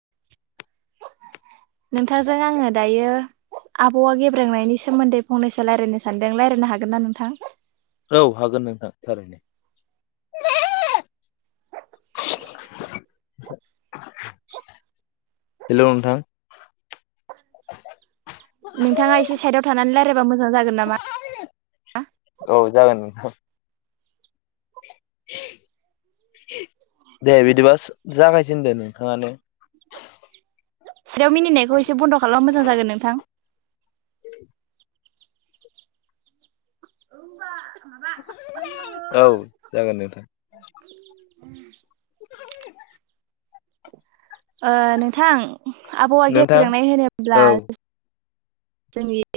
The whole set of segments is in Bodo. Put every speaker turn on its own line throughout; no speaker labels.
[unintelligible]
नोंथांजों आङो दायो। आबौआ गेब्रोंनायनि सोमोन्दै फंनैसो रायजलायनो सानदों रायजलायनो हागोनना नोंथां?
औ हागोन नोंथां थारैनो। [unintelligible] हेलौ नोंथां।
नोंथाङा एसे साइडआव थानानै रायज्लायबा मोजां जागोन नामा।
औ जागोन नोंथां। [inaudible] दे बिदिबा सो जागायजेनदो नोंथाङानो।
स्रायाव मिनिनायखौ एसे बन्द' खालाम मोजां जागोन नोंथां।
औ जागोन नोंथां।
उम।
[inaudible]
ओ नोंथां आबहावआ
नोंथां
गेब्रेंनाय
औ
होनोब्ला जो जोंनि [inaudible] [inaudible] [inaudible]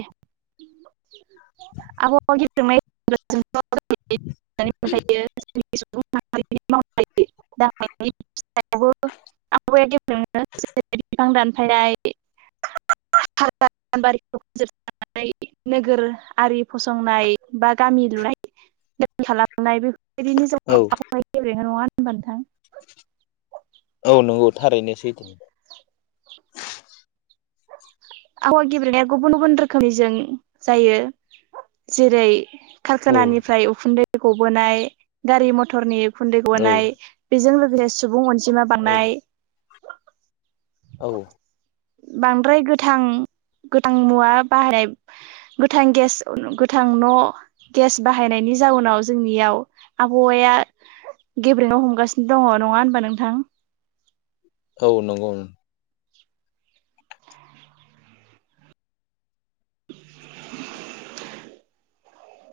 जों बिफां दानफायनाय [unintelligible] [unintelligible] बारि नोगोरारि फसंनाय बा गामि लुनाय [unintelligible] [unintelligible] नङा
औ
होनबा नोंथां
औ नंगौ थारैनो सैथो
आहा गेबेनाया गुबुन गुबुन रोखोमनिजों जायो जेरै
औ
कारखानानिफ्राय उखुन्दै गबोनाय गारि मथरनि उखुन्दै
औ
गनाय बेजों लोगोसे सुबुं अनजिमा
औ
बांनाय
औ
बांद्राय गोथां गोथां मुवा बाहायनाय गोथां गेस गोथां न' गेस बाहायनायनि जाउनाव जोंनियाव आबहावाया गेब्रेंनो हमगासिनो दङ नङा होनबा नोंथां
औ नंगौ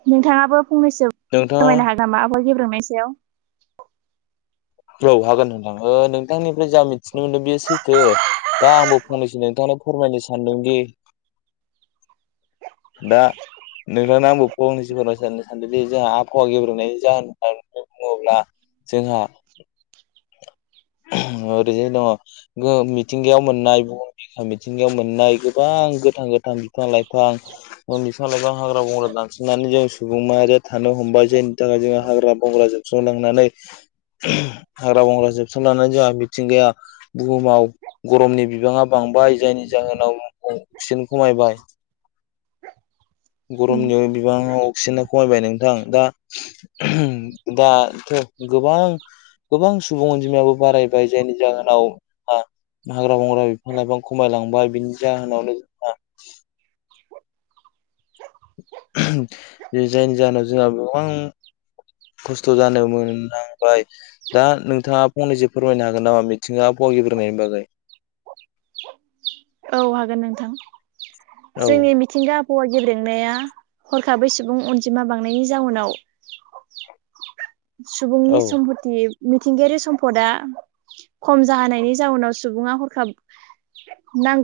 नोंथाङाबो फंनैसो
नोंथाङा
फोरमायनो हागोन नामा आबहावा गेब्रेंनायनि सायाव
औ हागोन नोंथां ओ नोंथांनिफ्राय जा मिथिनो मोनो बेयो सैथो दा आंबो फंनैसो नोंथांनो फोरमायनो सानदोंदि दा नोंथांनो आंबो फंनैसो फोरमाय सनो सानदोंदि जोंहा आबहावा गेब्रेंयनायनि जाहोन बुङोब्ला जोंहा [inaudible] ओरैजाय दङ मिथिंगायाव मोननाय बहुम बिखा मिथिंगायाव मोननाय गोबां गोथां गोथां बिफां लाइफां बिफां लाइफां हाग्रा बंग्रा दानस्रांनानै जों सुबुं माहारिया थानो हमबाय बिनि थाखाय जो हाग्रा बंग्रा जोबस्रांलांनानै हाग्रा बंग्रा समलानै जोंहा मिथिंगाया बुहुमाव गरमनि बिबाङा बांबाय जायनि जाहोनाव सिम खमायबाय गरमनि बिबांया अक्सिजेना खमायबाय नोंथां दा दाथ' गोबां गोबां सुबुं अनजिमायाबो बारायबाय जायनि जाहोनाव हाग्रा बंग्रा बिफां लाइफां खमायलांबाय बिनि जाहोनावनो जोंहा जायनि जाहोनाव जोंहा गोबां खस्थ' जानो मोननांबाय दा नोंथाङा फंनैसो फोरमायनो हागोन नामा मिथिंगा [unintelligible] गेब्रेंनायनि बागै
औ हागोन नोंथां
औ
जोंनि मिथिंगा आबहावा गेब्रेंनाया हरखाबै सुबुं अनजिमा बांनायनि जाउनाव सुबुंनि
औ
सम्फथि मिथिंगायारि सम्पदा खम जाहोनायनि जाउनाव सुबुङा हरखाब नांगौ आव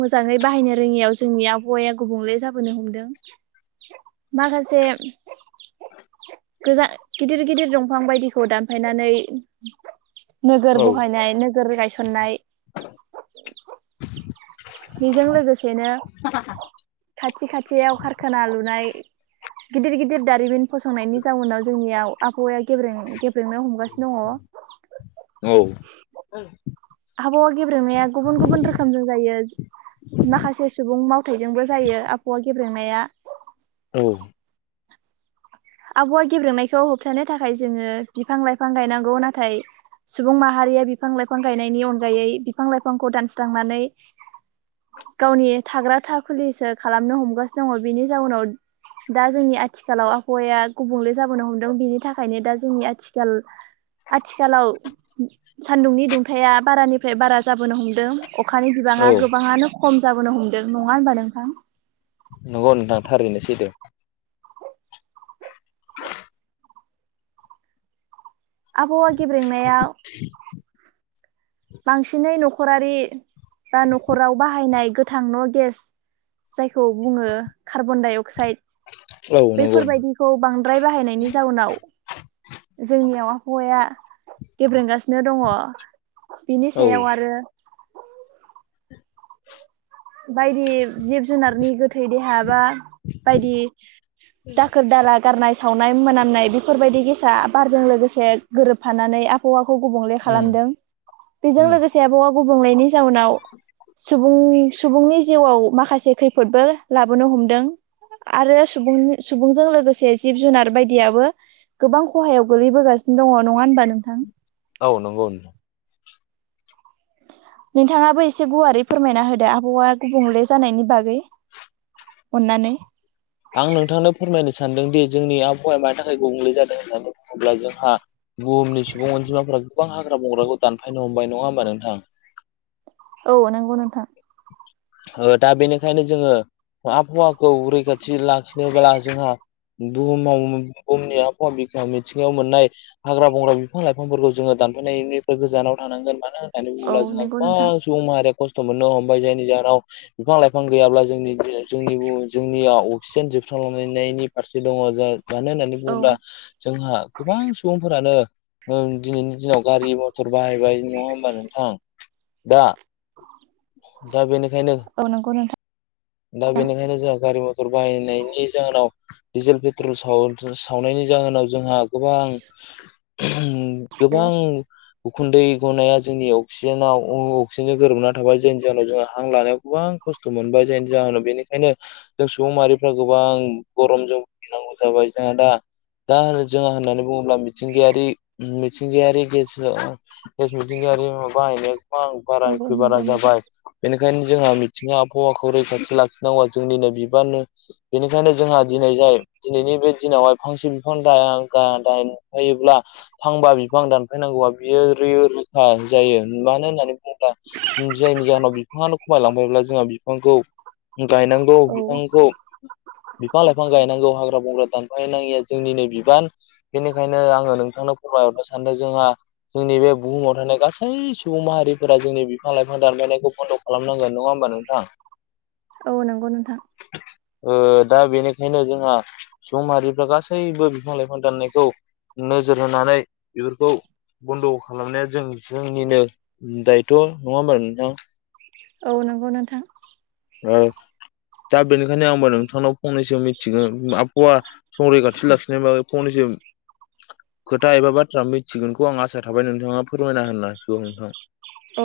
मोजाङै बाहायनो रोङियाव जोंनि आबहावाया गुबुंले जाबोनो हमदों माखासे गोजा गिदिर गिदिर दंफां बायदिखौ दानफायनानै नोगोर
औ
बहायनाय नोगोर गायसननाय बेजों लोगोसेनो खाथि खाथियाव खारखाना लु नाय गिदिर गिदिर दारिमिन फसंनायनि जाउनाव जोंनियाव आबहावाया गेब्रें- गेब्रेंनो हमगासिनो दङ
औ
आबहावा गेब्रेंनाया गुबुन गुबुन रोखोमजों जायो माखासे सुबुं मावथायजोंबो जायो आबहावा गेब्रेंनाया
औ
आबौा गेब्रोंनायखौ होबथानो थाखाय जोङो बिफां लाइफां गायनांगौ नाथाय सुबुं माहारिया बिफां लाइफां गायनायनि अनगायै बिफां लाइफांखौ दानस्रांनानै गावनि थाग्रा थ खुलिसो खालामनो हमगासिनो दङ बेनि जाउनाव दा जोंनि आथिखालाव हौवाया गुबुंले जाबोनो हमदों बेनि थाखायनो दा जोंनि आथिखाल आथिखालाव सान्दुंनि दुंथाया बारानिफ्राय बारा जाबोनो हमदों। अखानि बिबाङा
औ
गोबाङानो खम जाबोनो हमदों नङा होनबा नोंथां।
नंगौ नोंथां थारैनो सैथो
आबहावा गेब्रेंनाया बांसिनै न'खरारि बा न'खराव बाहायनाय गोथ गोथां न' गेस जायखौ बुङो कार्बन डाइ अक्साइड
औ नंगौ
बेफोरबायदिखौ बांद्राय बाहायनायनि जाउनाव जोंनियाव हौवाया गेब्रेंगासिनो दङ बिनि
औ
सायाव
उम
आरो बायदि जिब जुनारनि गोथै देहा बा बायदि दाखोर दाला गारनाय सावनाय मोनामनाय बेफोरबायदि गि फिसा बारजों लोगोसे गोरोबफानानै आबहा गुबुंले खालामदों। बेजों
उम
लोगोसे आब' गुबुंनायनि जाउनाव सुबुं सुबुंनि जिउआव माखासे खैफोदबो लाबोनो हमदों। आरो सुबुं सुबुंजों लोगोसे जिब जुनार बायदियाबो गोबां खहायाव गोलैबोगासिनो दङ नङा होनबा नोंथां।
औ नंगौ।
नोंथाङाबो एसे गुवारै फोरमायना होदो आबावा गुबुंले जानायनि बागै। अननानै
आं नोंथांनो फोरमायनो सानदोंदि। जोंनि आबहावाया मानि थाखाय गुबुंले जादों होननानै बुङोब्ला जोंहा बुहुमनि सुबुं अनजिमाफोरा्रा गोबां हाग्रा बंग्राखौ दानफायनो हमबाय नङा होमबा नोंथां।
औ नंगौ नोंथां।
ओ दा बेनिखायनो जोङो आबहावाखौ रैखाथि लाखिनोब्ला जोंहा बुहुमाव बुहुमनि आबहावा बिायाव मिथिङायाव मोननाय हाग्रा बंग्रा बिफां लाइफांफोरखौ जोङो दा दाननायनिफ्राय गोजानाव थानांगोन मानो होना मानो
औ
बुंब्ला जोंहा
नंगौ नोंथां
गोबां सुबुं माहारिया खस्थ' मोननो हमबाय जायोनि ज बिफां लाइफां गैयाब्ला जों जोंनियाव अक्सिजेन जोबस्रांलांनायनि फारसे दङ मानो होननानै
औ
बुङोब्ला जोंहा गोबां सुबुंफोरानो ओ दिनैनि दिनाव गारि मथर बाहायबाय नङा होमबा नोंथां। दा दा बेनोख [unintelligible]
अ‌ नंगौ नोंथा।
मटर बाहायनायनि जाहोनाव डिजेल पेट्रल सावनायनि जाहोनाव जोंहा गोबां गोबां [unintelligible] उखुन्दै गनाया जोंनि अक्सिजेनाव अक्सिजेनजों गोरोबना थाबाय जायनि जाहोनाव जोंहा हां लानायाव गोबां खस्थ मोनबाय जाय जाहोनाव बेनिखायनो जों सुबुं मारिफ्रा गोबां गरमजों फनांगौ जाबाय जोंहा दा दा होनो जोहा होननानै बुङोब्ला मिथिंगायारि मिथिंगायारिेसस मिथिंगायारि [inaudible] म एबां बारा
औ
इखुय बारा
नंगौ नोंथां
जाबाय बेनिखायनो जोंहा मिथिंगा आबहावाखौ [inaudible] लाखिनांगौ जोंनिनो बिबानो बेनिखायनो जोंहा दिनै जाय दिनैनि बे दिनावहाय फांसे बिफां द दुफायोब्ला फांबा बिफां दानफायनांगौआ बियो र रखा [unintelligible] जायो मानो होननानै बुङोब्ला जायनि जाहोनाव बिफांआनो खमायलांबायब्ला जोंहा बिांखौ [inaudible] गायनांगौ
औ
बिफांखौ बिफां लाइफां गायनांगौ हाग्रा बंग्रा दानफाय नाङिया जोंनिनो‌ बिबान बेनिखायनो आङो नोंथांनो फोरमायहरनो सानदों जोंहा जोंनि बे बुहुमाव थानाय गासै सुबुं माहारिफोरा जोंनि बिफां लाइफां दानफायनायखौ बन्द' खालामनांगोन नङा होनबा नोथां [unintelligible]
औ नंगौ नोंथां
ओ दा बेनिखायनो जोंहा सुबुं माहारिफ्रा गासैबो बिफां लाइफां दाननायखौ नोजोर होनानै बेफोरखौ बन्द' खालामनाया जों जोंनिनो दायथ'। नङा होमबा नोंथां
औ नंगौ नोंथां।
ओ दा बेनिखायनो आंबो नोंथांनाव फंनैसो मिथिगोन आबहावा संरैखाथि लाखिनायबाबो फंनैसो उम। खोथा एबा बाथ्रा मिथिगोनखौ आं आसा थाबाय नोंथाङा फोरमायना होनना हासिगौ।
औ।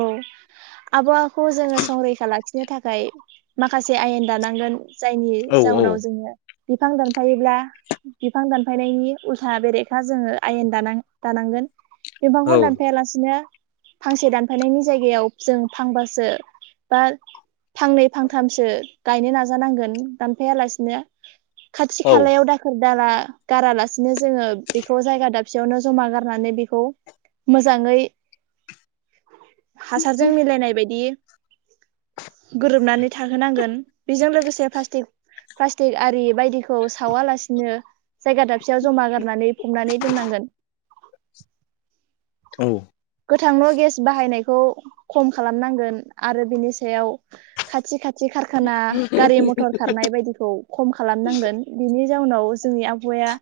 आबहावाखौ जोङो संरैखा लाखिनो थाखाय माखासे आयेन दानांगोन। जायनि
औ औ
जाउनाव जोङो बिफां दानफायोब्ला बिफां दानफायनायनि उल्था बेरेखा जोङो आयेन दानां दानांगोन। बिफांखौ
औ
दानफायालासिनो फांसे दानफायनायनि जायगायाव जों फांबासो बा फांनै फांथामसो गायनो नाजानांगोन दानफायालासिनो खाथि खालायाव दाखोर दाला गारालासिनो जोङो बेखौ जायगा दाबसेयावनो जमा गारनानै बेखौ मोजाङै हासारजों मिलायनाय बायदि गोरोबनानै थाहोनांगोन बेजों लोगोसे प्लास्टिक प्लासटिक आरि बायदिखौ सावालासिनो जायगा दाबसेयाव जमा गारनानै फमनानै दोननांगोन
औ।
गोथांन' गेस बाहायनायखौ खम खालामनांगोन आरो बिनि सायाव खाथि खाथ थि खारखाना गारि मथर खारनाय बायदिखौ खम खालामनांगोन बिनि जाउनाव जोंनि आबहावाया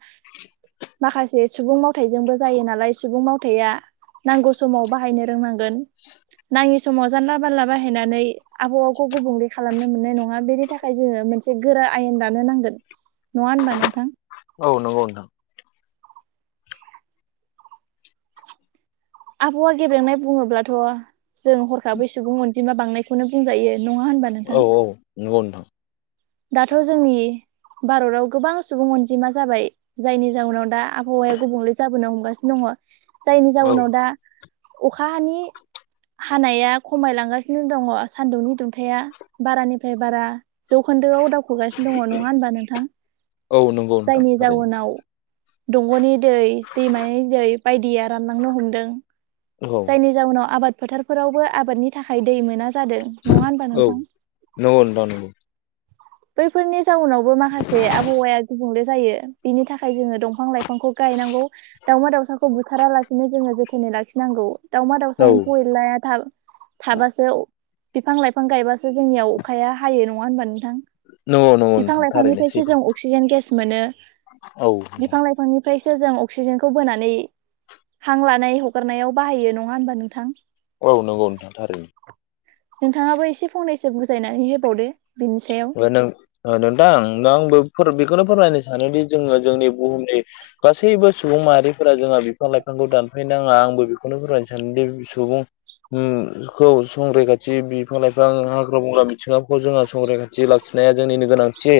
माखासे सुबुं मावथायजोंबो जायो नालाय सुबुं मावथाया नांगौ समाव बाहायनो रोंनांगोन नाङि स समाव जानला बानला बाहायनानै आबहावाखौ गुबुंले खालामनो मोननाय नङा बेनि थाखाय जोङो मोनसे गोरा आयेन दानो नांगोन नङा होनबा नोंथां?
नंगौ औ।
आबहावा गेब्रेंनाय बुङोब्लाथ' जों हरखाबै सुबुं अनजिमा बांनायखौनो बुंजायो। नङा होनबा नोंथां
औ औ नंगौ नोंथां।
दाथ' जोंनि भारताव गोबां सुबुं अनजिमा जाबाय जायनि जाउनाव दा आबहावाया गुबुंले जाबोनो हमगासिनो दङ। जायनि
औ
जाउनाव दा अखा हानि हानाया खमायलांगासिनो दङ सान्दुंनि दुंथाया बारानिफ्राय बारा जौ खोन्दोआव दावखोगासिनो दङ नङा होनबा नोंथां?
औ नंगौ नोंथां
जायनि
थारैनो
जाउनाव दंग'नि दै दैमानि दै बायदिया रानलांनो हमदों।
औ
जायनि जाउनाव आबाद फोथारफोरावबो आबादनि थाखाय दै मोना जादों नङा होनबा
औ
नोंथां?
नंगौ नोंथां नंगौ
बैफोरनि जाउनावबो माखासे आबहावाया गुबुंले जायो बिनि थाखाय जोङो दंफां लाइफांखौ गायनांगौ दाउमा दाउसाखौ बुथारालासिनो जोङो जोथोनै लाखिनांगौ दावमा दाउसा
औ
एम्फौ एनलाया थाब थाबासो बिफां लाइफां गायबासो जोंनियाव अखाया हायो नङा होनबा नोंथां?
नंगौ नंगौ
बिफां
नोंथां थारैनो
लाइफांनिफ्रायसो
सैथो
जों अक्सिजेन गेस मोनो
औ नोंथां
बिफां लाइफांनि ओमफ्रायसो जों अक्सिजेनखौ बोनानै हां लानाय हगारनायाव बाहायो नङा हबा नोंथां?
औ नंगौ नोंथां थार।
नोंथाङाबो एसे फंनैसो बुजायनानै होबावदो बिनि सायाव
ओमफ्राय नों नोंथां दा आंबो बेखौनो फोरमायनो सानोदि जोङो जोंनि बुहुमनि गासैबो सु सुबुं माहारिफोरा जोंहा बिफां लाइफांखौ दानफायनााङा आंबो बेखौनो फोरमायनो सानोदि सुबुं उम खौ संरैखाथि बिफां लाइफां हाग्रा बंग्रा बिथिङावखौ जोङो संरैखा लाखिनाया जोंनिनो गोनांथि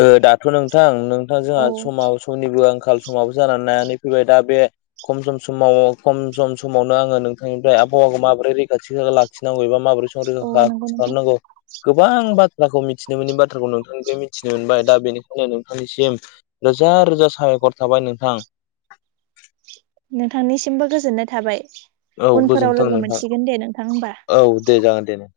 ओ दाथ' नोंथां नों नोंथां जोंहा
औ
समा समनिबो आंखाल खाल समाबो जानानै नायानानै फैबाय दा बे खम सम समाव खम सम समावनो आङो नोंथांनिफ्राय आबहावाखौ माबोरै रैखाथि लाखिनांगौ एबा माबोरै सम रैखा
औ नंगौ नोंथां
खालामनांगौ गोबां बाथ्राखौ मिथिनो मोननि बाथ्राखौ नोंथांनिफ्राय मिथिनो मोनबाय दा बेनिखायनो नोंथांनिसिम रोजा रोजा साबायखर थाबाय नोंथां
नोंथांनिसिमबो गोजोननाय थाबाय
औ
उनफोराव
गोजोन्थों
लोगो
नोंथां
मोनसिगोन दे नोंथां होमबा
औ दे जागोन दे नों